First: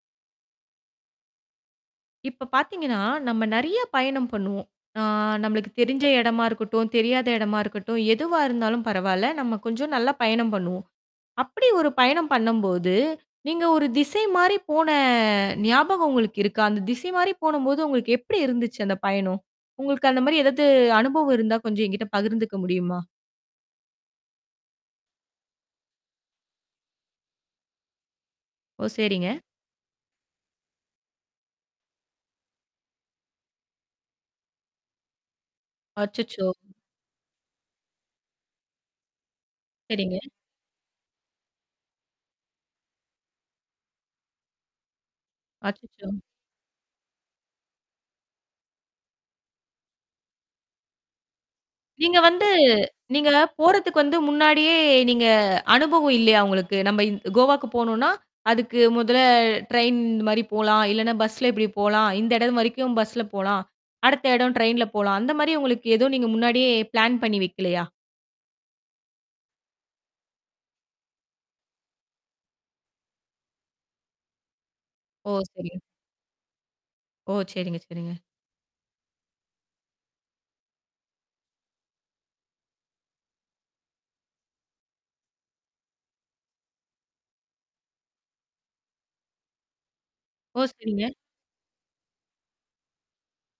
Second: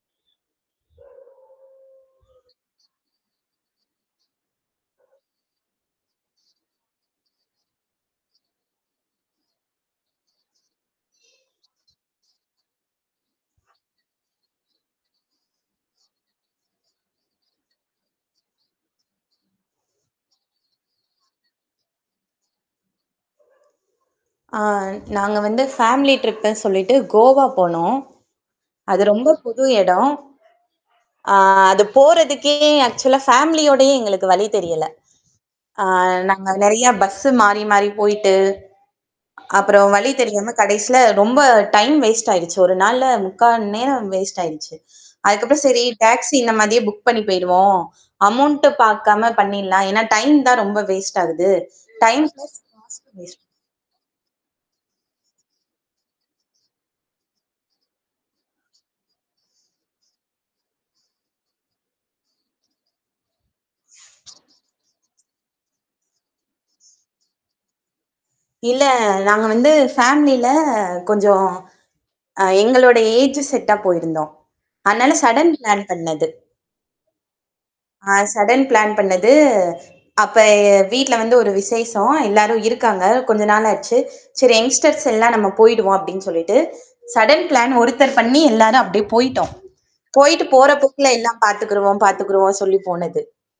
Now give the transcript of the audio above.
இப்ப பார்த்தீங்கன்னா, நம்ம நிறைய பயணம் பண்ணுவோம். அ, நம்மளுக்கு தெரிஞ்ச இடமா இருக்கட்டும், தெரியாத இடமா இருக்கட்டும், எதுவா இருந்தாலும் பரவால்ல, நம்ம கொஞ்சம், நல்லா பயணம் பண்ணுவோம். அப்படி ஒரு பயணம் பண்ணும்போது, நீங்க ஒரு திசை மாரி போன ஞாபகம் உங்களுக்கு இருக்கா? அந்த திசை மாரி போனம்போது உங்களுக்கு எப்படி இருந்துச்சு, அந்த பயணம்? உங்களுக்கு அந்த மாரி ஏதாவது அனுபவம் இருந்தா கொஞ்சம் எங்கிட்ட பகிர்ந்துக்க முடியுமா? அ, நாங்க வந்து ஃபேமிலி ட்ரிப்புன்னு சொல்லிட்டு கோவா போனோம். ஓ! அது ரொம்ப சரிங்க. புது இடம். அ அது போறதுக்கே ஆக்சுவலா ஃபேமிலியோடயே எங்களுக்கு வழி தெரியல. அ அச்சச்சோ! நாங்க நிறையா பஸ்ஸு மாறி மாறி போயிட்டு, அப்புறம் வழி சரிங்க தெரியாம, கடைசில, ரொம்ப டைம் வேஸ்ட் ஆயிடுச்சு. ஒரு நாள்ல 3/4 நேரம் வேஸ்ட் ஆயிடுச்சு. அதுக்கப்புறம் சரி, அச்சச்சோ! டாக்ஸி இந்த மாதிரியே புக் பண்ணி போயிடுவோம். அமௌண்ட்டு பார்க்காம பண்ணிடலாம். ஏன்னா டைம் தான் ரொம்ப வேஸ்ட் ஆகுது. நீங்க டைம் வந்து ப்ளஸ் காஸ்ட் நீங்க வேஸ்ட். போறதுக்கு வந்து முன்னாடியே நீங்க அனுபவம் இல்லையா உங்களுக்கு? நம்ம இந் கோவாக்கு போணும்னா, அதுக்கு முதல்ல ட்ரெயின் மாரி போலாம் இல்ல, பஸ்ஸில இப்படி போலாம். இந்த இடம் வரைக்கும் பஸ்ல போலாம். அடுத்த இடம் ட்ரெயின்ல போலாம் அந்த மாரி உங்களுக்கு, எதுவும் நீங்க முன்னாடியே பிளான் பண்ணி வைக்கலையா? இல்ல. நாங்க வந்து ஃபேமிலில கொஞ்சம் அ எங்களுடைய ஏஜ் செட்டா போயிருந்தோம். அதனால, ஓ! சடன் சரி. பிளான் பண்ணது. ஓ! சரிங்க, சரிங்க. அ சடன் பிளான் பண்ணது. அப்போ வீட்டில் வந்து ஒரு விசேஷம், எல்லாரும் இருக்காங்க. கொஞ்ச நாள் ஆச்சு. சரி யங்ஸ்டர்ஸ் எல்லாம் நம்ம போய்டுவோம் அப்படின்னு சொல்லிட்டு, சடன் பிளான் ஒருத்தர் பண்ணி எல்லாரும் அப்படியே போய்ட்டோம். போய்ட்டு ஓ! போற சரிங்க. போக்கில எல்லாம் பாத்துக்கிருவோம், பார்த்திருக்கிருவோம்னு சொல்லி போனது.